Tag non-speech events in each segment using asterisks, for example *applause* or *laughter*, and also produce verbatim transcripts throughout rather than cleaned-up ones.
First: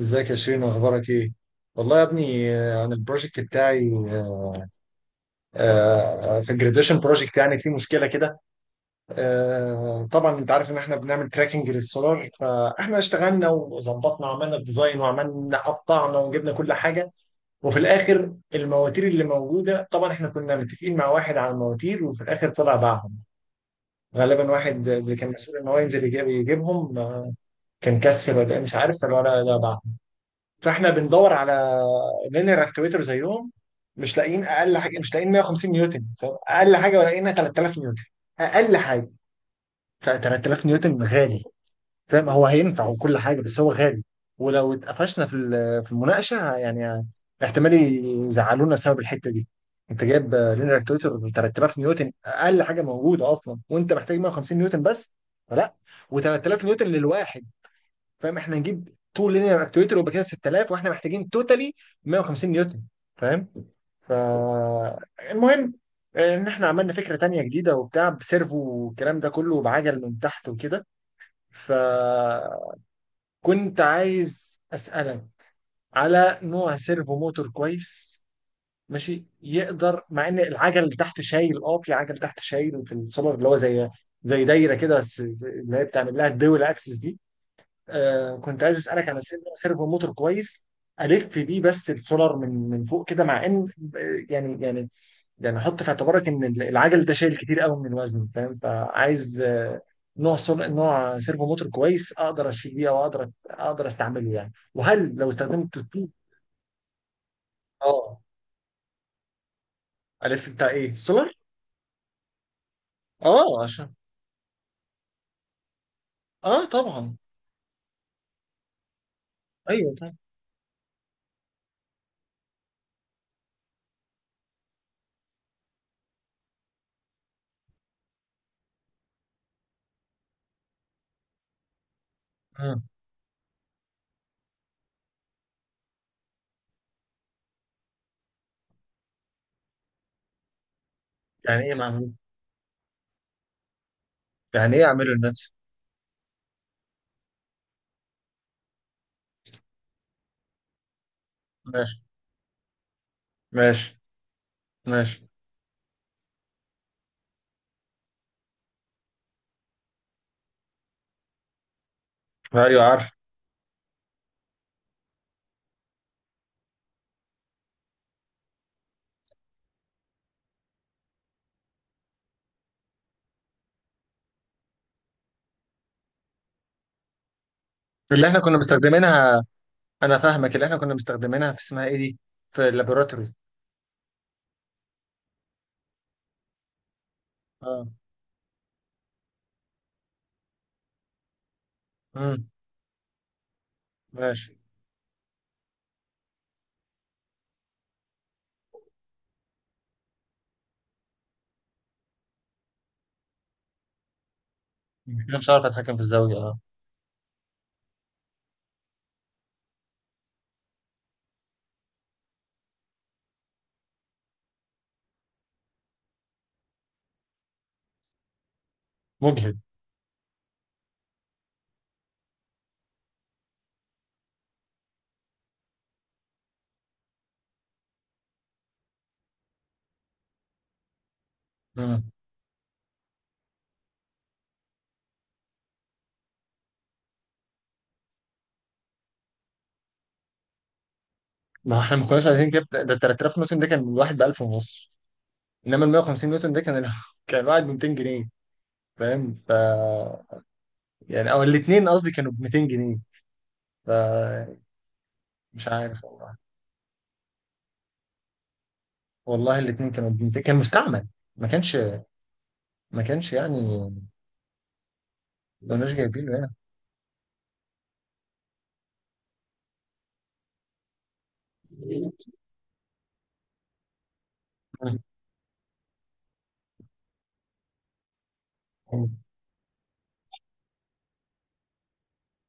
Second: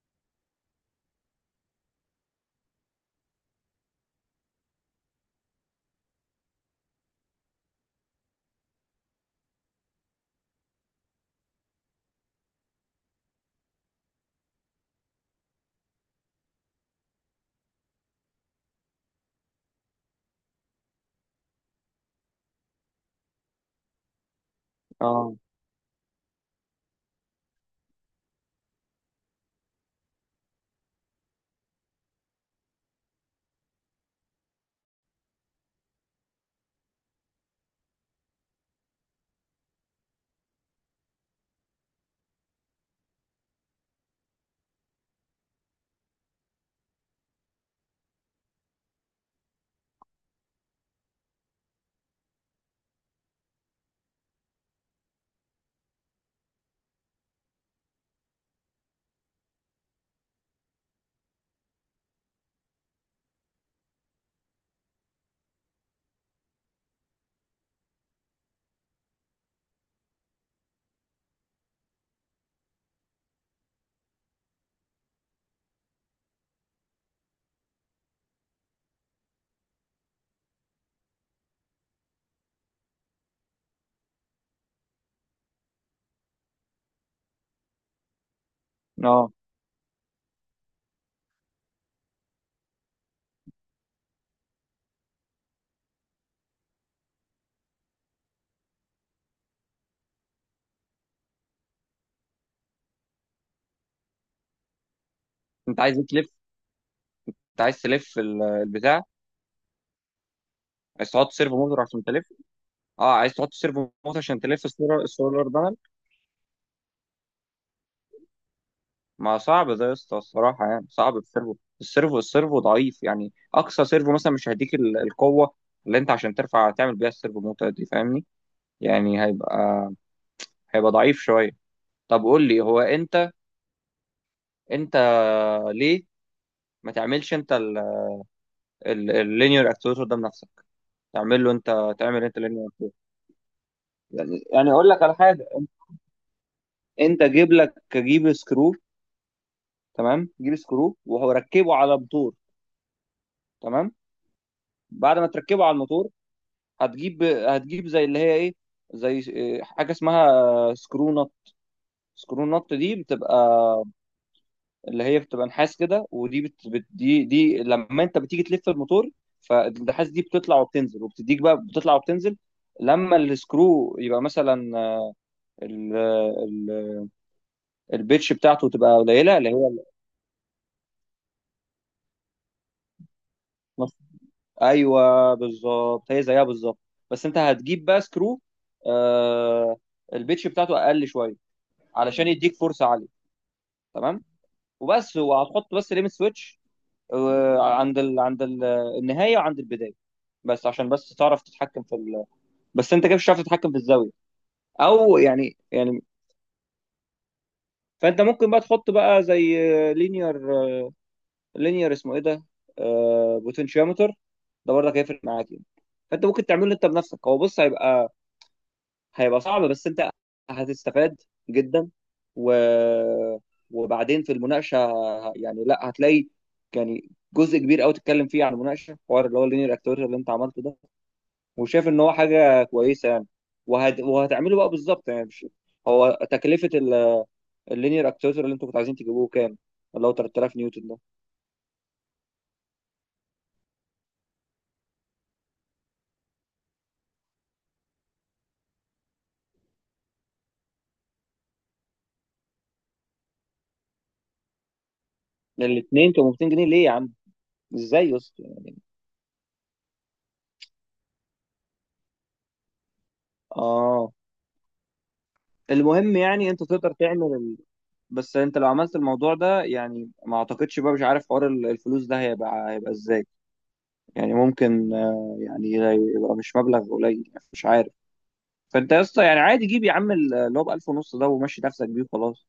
ازيك يا شيرين، اخبارك ايه؟ والله يا ابني، آه، انا البروجكت بتاعي. آه، آه، في الجراديشن بروجكت يعني في مشكله كده. آه، طبعا انت عارف ان احنا بنعمل تراكنج للسولار، فاحنا اشتغلنا وظبطنا وعملنا الديزاين وعملنا قطعنا وجبنا كل حاجه. وفي الاخر المواتير اللي موجوده، طبعا احنا كنا متفقين مع واحد على المواتير وفي الاخر طلع باعهم. غالبا واحد اللي كان اه، مسؤول ان هو ينزل يجيب يجيبهم آه، كان كسل ولا إيه مش عارف، فالولد ده باعهم. فاحنا بندور على لينير اكتويتر زيهم، مش لاقيين اقل حاجه، مش لاقيين مية وخمسين نيوتن، فاهم؟ اقل حاجه لاقينا تلات تلاف نيوتن اقل حاجه. ف ثلاثة آلاف نيوتن غالي، فاهم؟ هو هينفع وكل حاجه بس هو غالي. ولو اتقفشنا في ال- في المناقشه يعني، احتمال يزعلونا بسبب الحته دي. انت جايب لينير اكتويتر ثلاثة آلاف نيوتن اقل حاجه موجوده اصلا، وانت محتاج مية وخمسين نيوتن بس. فلا، و3000 نيوتن للواحد، فاهم؟ احنا هنجيب اتنين لينير اكتويتر ويبقى كده ستة آلاف، واحنا محتاجين توتالي مية وخمسين نيوتن، فاهم؟ ف المهم ان احنا عملنا فكره تانية جديده وبتاع بسيرفو والكلام ده كله بعجل من تحت وكده. فكنت عايز اسالك على نوع سيرفو موتور كويس ماشي، يقدر مع ان العجل اللي تحت شايل. اه، في عجل تحت شايل في السولار اللي هو زي زي دايره كده، بس زي- اللي هي بتعمل لها الدول اكسس دي. آه كنت عايز اسالك على اه، سير- سيرفو موتور كويس الف بيه بس السولار، من من فوق كده، مع ان آه، يعني يعني يعني حط في اعتبارك ان العجل ده شايل كتير قوي من الوزن، فاهم؟ فعايز، آه، نوع سول... نوع سيرفو موتور كويس اقدر اشيل بيه، او اقدر اقدر استعمله يعني، وهل لو استخدمت انت عايز إيه الطوب. تلف؟ انت عايز تلف اه. ال- البتاع؟ الف بتاع ايه، عايز تحط السولار؟ سيرفو موتور عشان تلف. اه، عايز تحط اه سيرفو عشان. موتور عشان تلف السولار السولار بانل. اه طبعا. ما صعب ده يا ايوه طبعا. اسطى الصراحه، يعني صعب السيرفو. السيرفو السيرفو ضعيف، يعني اقصى سيرفو مثلا مش هيديك ال- القوه اللي انت عشان ترفع تعمل بيها السيرفو موتور دي، فاهمني؟ يعني هيبقى هيبقى ضعيف شويه. طب قول لي، هو مم. انت، انت ليه ما تعملش انت اللينير اكتويتر ده بنفسك؟ تعمل له يعني ايه انت، معمول؟ تعمل انت لينير اكتويتر. يعني يعني يعني ايه اقول لك اعمله على حاجه، لنفسي؟ انت جيب لك، جيب سكرو، تمام؟ جيب سكرو وركبه ماشي. على موتور، تمام. ماشي. بعد ماشي. ما تركبه على الموتور، هتجيب هتجيب زي اللي هي ايه، زي إيه، حاجه اسمها سكرو نوت. سكرو نوت ايوه دي عارف. بتبقى اللي هي بتبقى نحاس كده، ودي بت... بت... دي دي لما انت بتيجي تلف الموتور، فالنحاس دي بتطلع وبتنزل، وبتديك بقى بتطلع وبتنزل لما السكرو يبقى مثلا ال... ال... اللي البيتش احنا كنا بتاعته تبقى قليله، مستخدمينها، اللي هي انا فاهمك، اللي احنا كنا مستخدمينها في اسمها ايه دي، في اللابوراتوري. ايوه، بالظبط، هي زيها بالظبط. بس انت هتجيب اه. بقى سكرو، آه، البيتش بتاعته اقل شويه، علشان امم. يديك فرصه عاليه، تمام؟ ماشي. وبس، وهتحط بس ليميت سويتش، آه، عند ال... عند ال... النهايه وعند البدايه، بس عشان بس تعرف تتحكم في ال... بس انت كده مش هتعرف تتحكم في الزاويه، او انا مش يعني عارف اتحكم في يعني الزاويه، اه. فانت ممكن بقى تحط بقى زي لينير، لينير اسمه ايه ده، آه، بوتنشيومتر. ده برضك هيفرق معاك يعني. فانت ممكن تعمله انت بنفسك. هو بص، هيبقى هيبقى مجهد. صعب، بس انت هتستفاد جدا. و... وبعدين في المناقشه، يعني لا، هتلاقي يعني جزء كبير قوي تتكلم فيه عن المناقشه، حوار اللي هو اللينير اكتويتر اللي انت عملته ده، وشايف ان امم. هو حاجه كويسه يعني. وهت... وهتعمله بقى بالظبط يعني. مش هو، تكلفه اللينير اكتويتر اللي انتوا كنتوا عايزين تجيبوه كام؟ اللي هو تلت تلاف نيوتن ده؟ ما احنا ما كناش عايزين كده، ده ال تلات تلاف نيوتن ده كان الواحد ب الف ونص. انما ال مية وخمسين نيوتن ده كان ال- *laughs* كان واحد ب ميتين جنيه، فاهم؟ ف يعني او الاثنين قصدي كانوا ب ميتين جنيه. ف مش عارف الاثنين كانوا والله. مئتين جنيه ليه يا عم؟ ازاي يا اسطى؟ والله الاثنين كانوا ب ميتين، كان مستعمل. ما كانش ما كانش يعني، اه. ما كناش المهم جايبينه هنا. يعني انت تقدر تعمل، بس انت لو عملت الموضوع ده يعني ما اعتقدش بقى، مش عارف حوار ال- الفلوس ده هيبقى هيبقى ازاي. يعني ممكن آه، يعني يبقى مش مبلغ قليل يعني، مش عارف. فانت يا مم. اسطى يعني عادي، جيب يا عم ال- اللي هو ب ألف ونص ده، ومشي نفسك بيه وخلاص.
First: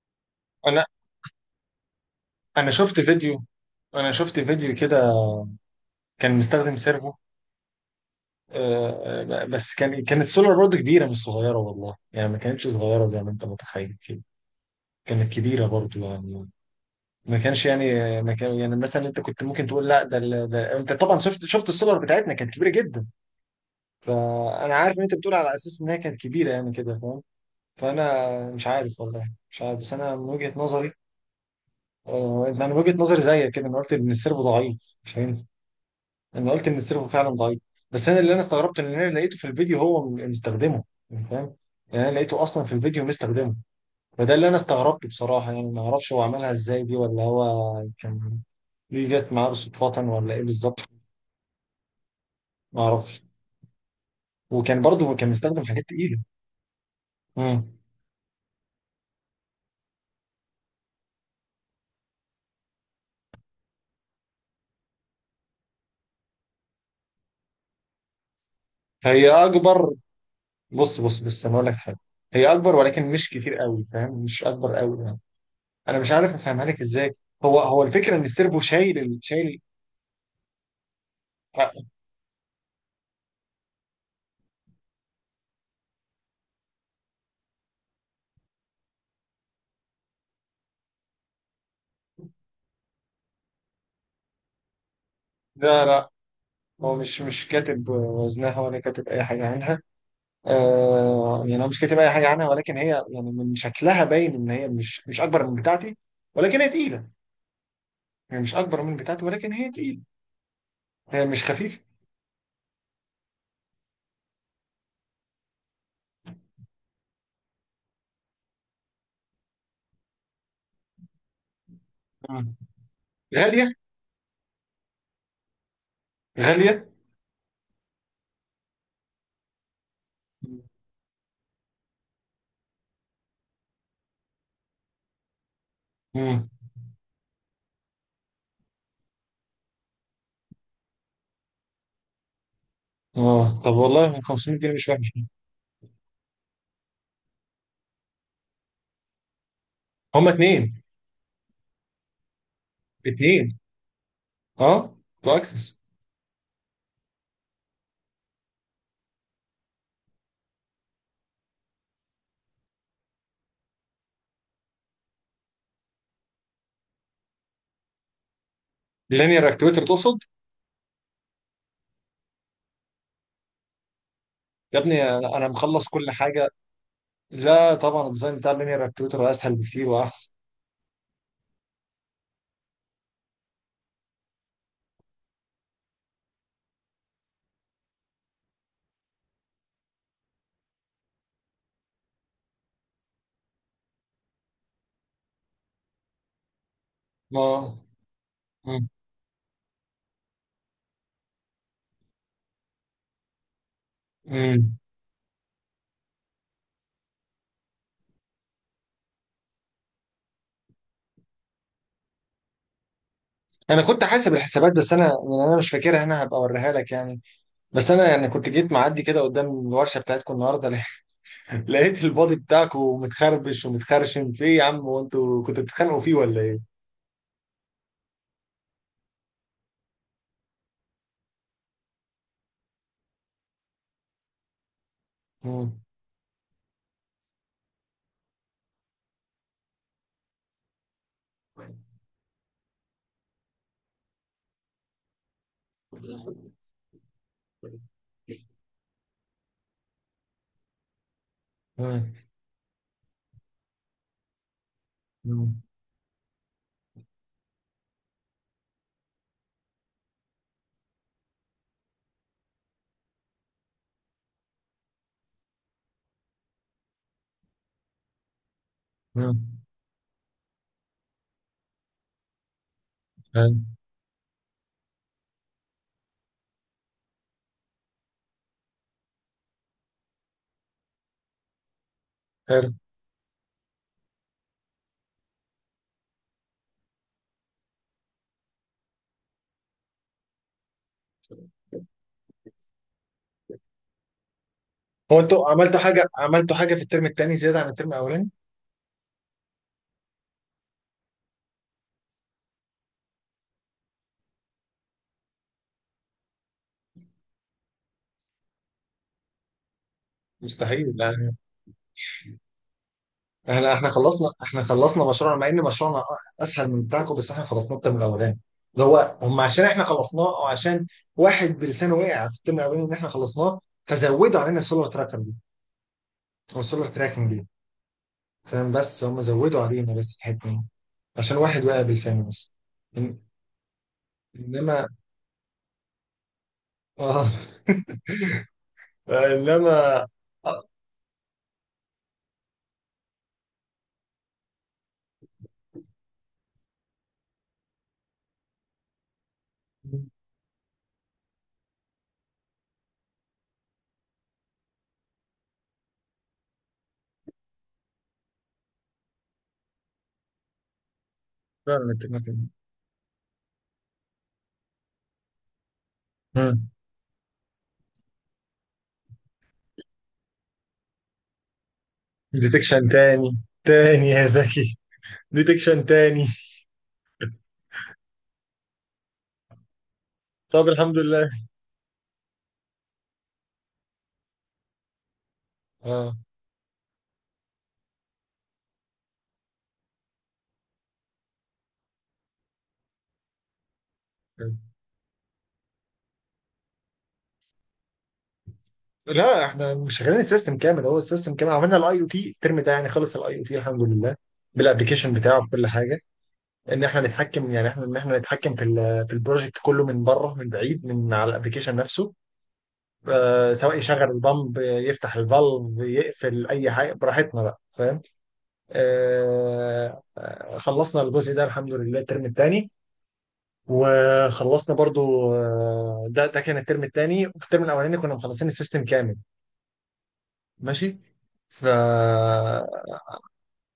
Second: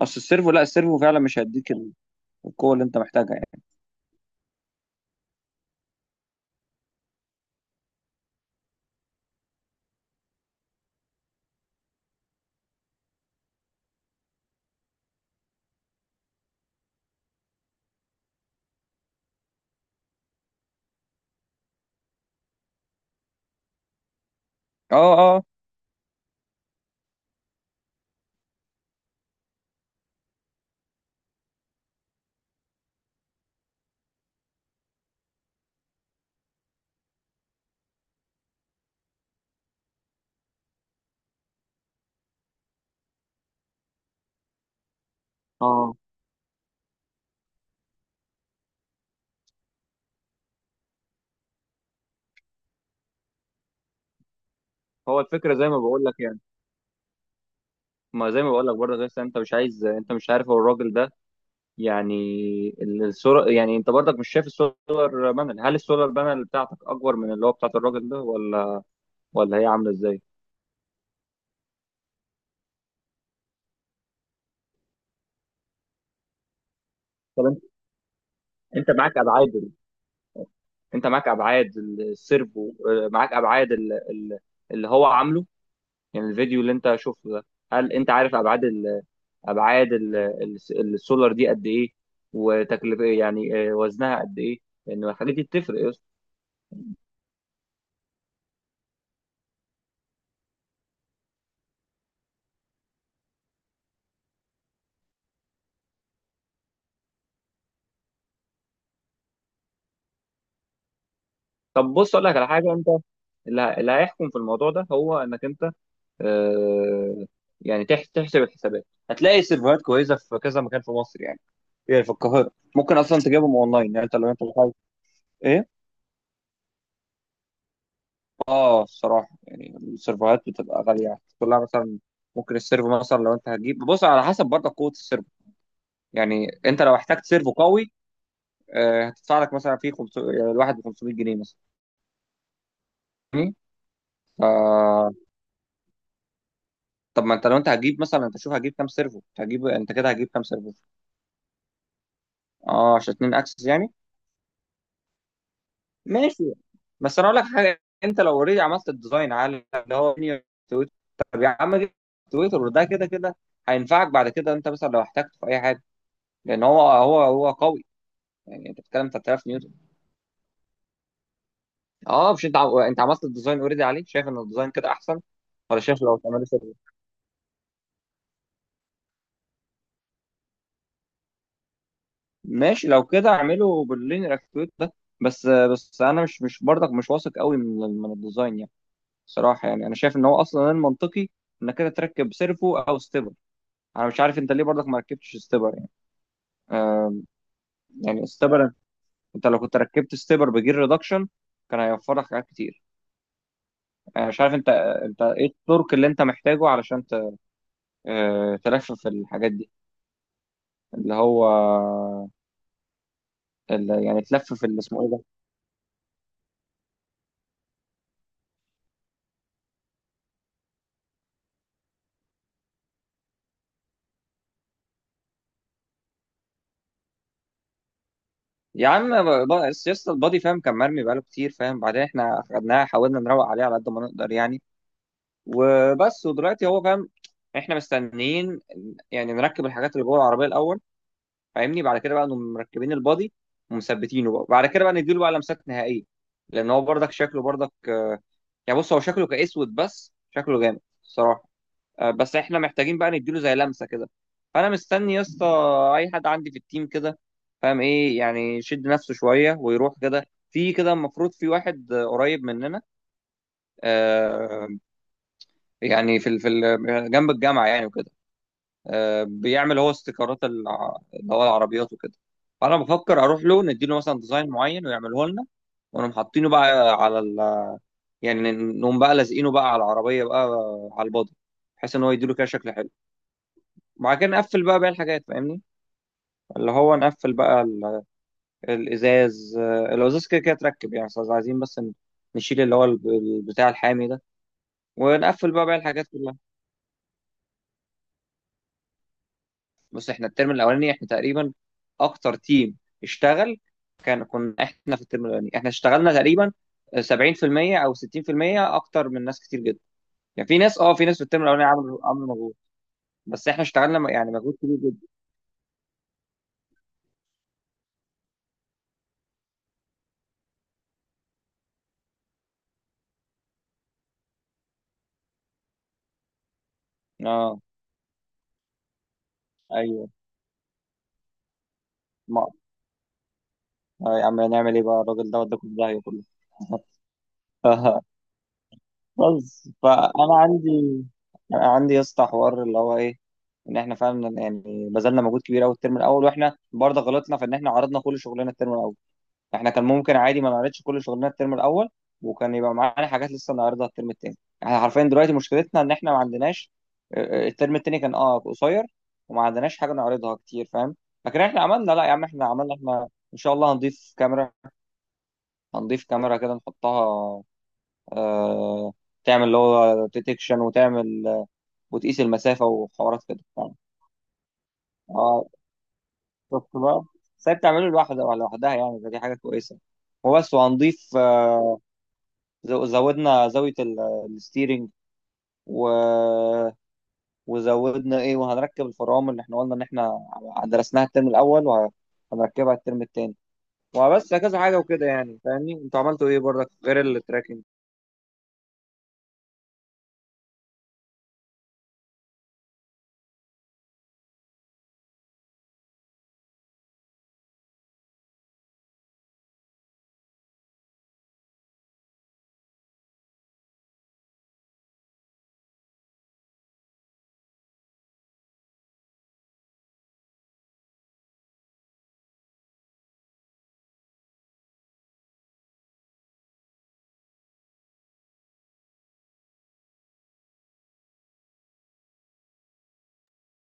اصل السيرفو، لا، انا السيرفو فعلا مش هيديك ال- انا القوه اللي انت شفت محتاجها فيديو، يعني. انا شفت فيديو كده كان مستخدم سيرفو. آه، آه، بس كان كانت سولار برضه كبيره مش صغيره، والله يعني ما كانتش صغيره زي ما انت متخيل كده. كانت كبيره برضه يعني، ما كانش يعني، ما كان يعني مثلا انت كنت ممكن تقول لا ده، ال- ده انت طبعا شفت، شفت السولار بتاعتنا كانت كبيره جدا. فانا عارف اه، ان انت بتقول اه، على اساس ان هي كانت كبيره يعني كده، فاهم؟ فانا مش عارف والله، مش عارف، بس انا من وجهه نظري، آه، انا من وجهه نظري زيك كده، انا قلت ان السيرفو ضعيف مش هينفع. انا قلت ان السيرفو فعلا ضعيف، بس انا اللي انا استغربته ان انا لقيته في الفيديو هو م- مستخدمه، يعني فاهم؟ يعني انا لقيته اصلا في الفيديو مستخدمه. فده اللي انا استغربته بصراحه، يعني ما اه. اعرفش هو عملها ازاي دي، ولا هو كان دي جت معاه صدفه ولا ايه بالظبط، ما اعرفش. وكان برضه هو كان الفكره مستخدم زي ما حاجات بقول تقيله. لك يعني، امم. ما زي ما بقول لك برضه، لسه انت مش عايز، انت مش عارف هو الراجل ده يعني. الصوره، يعني انت برضك مش شايف، السولار بانل، هل السولار بانل بتاعتك اكبر من اللي هو بتاعت الراجل ده، ولا هي ولا هي عامله اكبر. ازاي؟ بص بص بص انا اقول لك حاجه، هي اكبر ولكن مش كتير قوي، فاهم؟ مش اكبر قوي يعني، انا مش عارف افهمها لك ازاي. طب هو انت، هو الفكره ان السيرفو انت شايل، معاك ال- ابعاد شايل. ال- انت معاك ابعاد ال- السيرفو، آه، معاك ابعاد ال- ال- اللي هو عامله، يعني الفيديو اللي انت شفته ده، هل انت عارف ابعاد ال... ابعاد ال... ال- السولار دي قد ايه؟ وتكلفه ايه؟ يعني، آه، وزنها قد ايه؟ لان الحاجات دي بتفرق لا يا اسطى. لا، هو مش مش كاتب وزنها ولا كاتب اي حاجه عنها. آه يعني هو مش كاتب اي حاجه عنها، ولكن هي يعني من شكلها باين ان هي مش مش اكبر من بتاعتي، ولكن هي تقيله. يعني مش اكبر من بتاعتي ولكن هي تقيله، هي مش خفيفه. طب بص، اقول لك على حاجه، انت اللي ه- اللي هيحكم في الموضوع ده هو انك انت، آه، يعني تح- تحسب الحسابات، هتلاقي سيرفرات كويسه في كذا مكان في مصر يعني. يعني في القاهره مم. ممكن اصلا تجيبهم غاليه. اونلاين يعني، انت لو انت، ايه؟ غاليه. اه، الصراحه يعني السيرفرات بتبقى غاليه كلها مثلا. ممكن السيرفو مثلا، لو انت هتجيب، بص على حسب برضه قوه السيرفو، يعني مم. انت لو احتجت سيرفو قوي، آه، هتدفع لك مثلا فيه خمسمية، يعني الواحد ب خمسمية جنيه مثلا، فاهمني؟ اه، طب والله ف، خمسميت جنيه مش وحش. طب ما انت لو انت هتجيب مثلا، انت شوف هتجيب كام سيرفو، انت هتجيب انت كده هتجيب هما كام سيرفو. اتنين. اه، عشان اتنين اتنين، اكسس يعني. اه، تو اكسس. ماشي. بس انا اقول لك حاجه، انت لو اوريدي عملت الديزاين على اللي هو تويتر، طب يا عم جيب تويتر، وده كده كده هينفعك بعد كده، انت مثلا لو احتجته في اي حاجه، لان هو هو هو قوي، يعني انت بتتكلم ثلاث آلاف لينير نيوتن. اكتويتر تقصد؟ اه مش انت ع- انت عملت الديزاين اوريدي عليه، شايف ان الديزاين يا كده ابني احسن، انا ولا مخلص شايف كل لو تعمله حاجه. سيرفر؟ لا طبعا الديزاين بتاع اللينير اكتويتر اسهل بكتير واحسن. ماشي، لو كده اعمله باللينير اكتويت ده. بس بس انا مش مش برضك مش واثق قوي من ال- من الديزاين يعني، صراحه. يعني انا شايف ان هو اصلا المنطقي انك كده تركب سيرفو او ستيبر. انا مش عارف انت ليه برضك ما ركبتش ستيبر يعني، آه. ما. يعني ستيبر، انت لو كنت ركبت ستيبر بجير ريدكشن، كان هيوفر لك حاجات كتير. انا مش عارف انت، مم. انت ايه التورك اللي انت محتاجه علشان آه، تلفف الحاجات دي، اللي هو انا كنت اللي يعني حاسب تلفف الحسابات اللي بس اسمه انا ايه ده. يعني انا مش فاكرها، انا هبقى اوريها لك يعني. بس انا يعني كنت جيت معدي كده قدام الورشه بتاعتكم النهارده، لقيت *laughs* لقيت البادي بتاعكم متخربش ومتخرشم في ايه يا عم؟ هو انتوا كنتوا بتتخانقوا فيه ولا ايه؟ يا عم ب- ب- سياسة البادي، فاهم؟ كان مرمي بقاله كتير فاهم، بعدين احنا خدناها، حاولنا نروق عليه على قد ما نقدر يعني. مم. وبس، ودلوقتي هو فاهم، احنا مستنيين يعني نركب الحاجات اللي جوه العربية الأول، فاهمني؟ بعد كده بقى نقوم مركبين البادي ومثبتينه، بقى بعد كده بقى نديله بقى لمسات نهائية. لأن هو برضك شكله برضك، آه، يعني بص هو شكله كأسود، بس شكله جامد الصراحة. آه، مم. بس احنا محتاجين بقى نديله زي لمسه كده. فانا مستني يا اسطى مم. اي حد عندي في التيم كده، فاهم ايه يعني، يشد نفسه شويه ويروح كده. في كده المفروض في واحد، آه، قريب مننا، آه، يعني في ال- في ال- جنب الجامعه يعني وكده، آه، مم. بيعمل هو استيكرات الع- اللي هو العربيات وكده. فانا بفكر اروح حلو. له نديله مثلا ديزاين معين ويعمله لنا، ونقوم حاطينه بقى على ال... يعني نقوم بقى لازقينه بقى على العربيه بقى، آه، على البادي، بحيث ان هو يديله كده حلو. شكل حلو. وبعد كده نقفل بقى باقي الحاجات، فاهمني؟ اللي هو نقفل بقى ال- الازاز، آه، الازاز كده كده اتركب يعني، بس عايزين بس ن- نشيل اللي هو ال- ال- بتاع الحامي ده، هو انتوا ونقفل بقى باقي عملتوا الحاجات حاجه، كلها. عملتوا حاجه في الترم الثاني زياده عن الترم الاولاني؟ بس احنا الترم الاولاني احنا تقريبا اكتر تيم اشتغل. كان كنا احنا في الترم الاولاني احنا اشتغلنا تقريبا سبعين في المئة او ستين في المية اكتر من ناس كتير جدا. يعني في ناس، مستحيل اه، في ناس في يعني. الترم الاولاني عملوا عملوا مجهود، بس احنا احنا احنا اشتغلنا م- خلصنا، يعني مجهود احنا كبير خلصنا جدا. مشروعنا، مع ان مشروعنا اسهل من بتاعكم، بس احنا خلصناه الترم الاولاني. اللي هو، هم عشان احنا خلصناه، او عشان واحد بلسانه وقع في الترم الاولاني ان احنا خلصناه، فزودوا علينا السولار تراكر دي او السولار تراكنج دي، اه، فاهم؟ بس هم زودوا علينا ايوه، بس الحته دي عشان واحد وقع بلسانه ما، بس. إن- آه، يا عم نعمل ايه انما بقى، الراجل ده وداكم في داهيه كله. اه. *laughs* *laughs* بس انما، فانا آه، عندي عندي يا اسطى، حوار اللي هو ايه، ان احنا فعلا يعني بذلنا مجهود كبير قوي الترم الاول، واحنا برضه غلطنا في ان احنا عرضنا كل شغلنا الترم الاول. احنا كان ممكن عادي ما نعرضش كل شغلنا الترم الاول، وكان يبقى معانا حاجات لسه نعرضها الترم التاني. احنا حرفيا دلوقتي مشكلتنا ان احنا ما عندناش، آه، آه، الترم التاني كان اه قصير، وما عندناش حاجه نعرضها كتير، فاهم؟ لكن احنا عملنا، فعلا. لا يا عم احنا عملنا، احنا ان شاء الله هنضيف كاميرا. هنضيف كاميرا كده نحطها، آه، تعمل اللي هو ديتكشن، وتعمل، آه، وتقيس المسافة ديتكشن وحوارات تاني، كده. تاني يا زكي، اه، ديتكشن تاني. شفت بقى؟ سايب تعمله لوحده، لوحدها يعني، فدي حاجة كويسة. وبس، طب الحمد وهنضيف، لله. آه، زو- زودنا زاوية ال- الستيرنج، و... اه وزودنا ايه، وهنركب الفرامل اللي احنا قلنا ان احنا درسناها الترم الاول، وهنركبها الترم التاني. وبس، كذا حاجة وكده يعني، فاهمني؟ انتوا عملتوا ايه برضك غير التراكنج؟ لا، احنا مش شغالين السيستم كامل، هو السيستم كامل. عملنا الاي او تي الترم ده يعني، خلص الاي او تي الحمد لله، بالابلكيشن بتاعه بكل حاجه، ان احنا نتحكم يعني، احنا ان احنا نتحكم في ال في البروجكت كله من بره من بعيد من على الابلكيشن نفسه. آه سواء يشغل البامب يفتح الفالف يقفل اي حاجه براحتنا بقى، فاهم؟ آه آه، خلصنا الجزء ده الحمد لله الترم الثاني. وخلصنا برضو، آه، ده ده كان الترم الثاني. في الترم الاولاني كنا مخلصين السيستم كامل. ماشي. ف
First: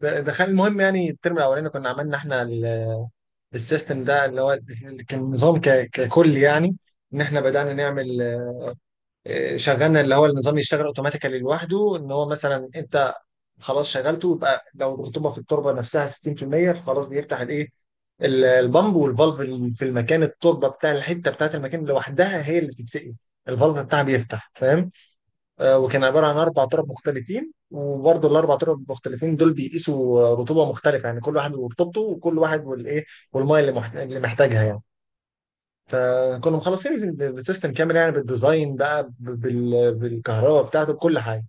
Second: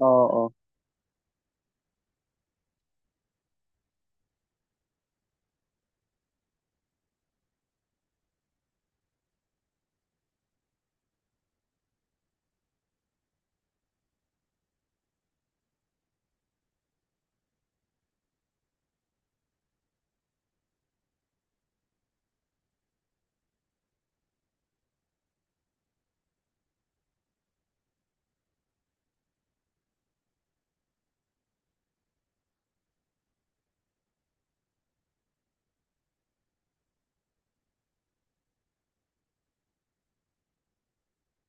اه، د- دخل اه، المهم يعني الترم الاولاني كنا عملنا احنا، ال- السيستم ده اللي هو، ال- كان نظام ك- ككل يعني. ان احنا بدأنا نعمل، آه، شغلنا اللي هو النظام يشتغل اوتوماتيكالي لوحده، ان هو مثلا انت خلاص شغلته، يبقى لو الرطوبه في التربه نفسها ستين في المية فخلاص بيفتح الايه، ال- البامب والفالف، ال- في المكان، التربه بتاع الحته بتاعت المكان لوحدها هي اللي بتتسقي، الفالف بتاعها بيفتح. آه، وكان عبارة عن أربع تراب مختلفين، وبرضه الأربع تراب المختلفين دول بيقيسوا، آه، رطوبة مختلفة، يعني كل واحد ورطوبته وكل واحد والإيه والمية اللي محت- اللي محتاجها يعني. فكنا مخلصين الز- السيستم كامل يعني، بالديزاين بقى، ب- بال- بالكهرباء بتاعته بكل حاجة.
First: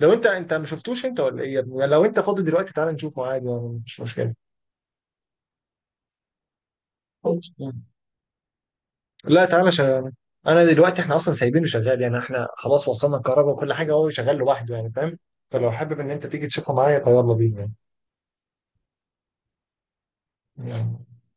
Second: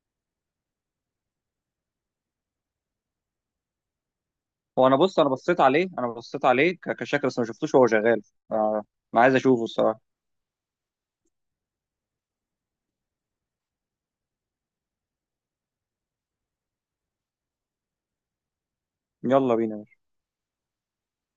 لو أنت، أنت ما شفتوش أنت ولا إيه يا ابني؟ لو أنت فاضي دلوقتي تعالى نشوفه عادي يعني، مفيش مشكلة. هو انا بص، انا بصيت عليه، انا بصيت عليه ك- كشكل، بس ما شفتوش وهو شغال، آه، انا عايز لا اشوفه تعالى الصراحه. شغال، أنا دلوقتي إحنا أصلا سايبينه شغال يعني، إحنا خلاص وصلنا الكهرباء وكل حاجة، هو شغال لوحده يعني، فاهم؟ فلو حابب إن أنت تيجي تشوفه معايا فيلا بينا يلا بينا. يعني.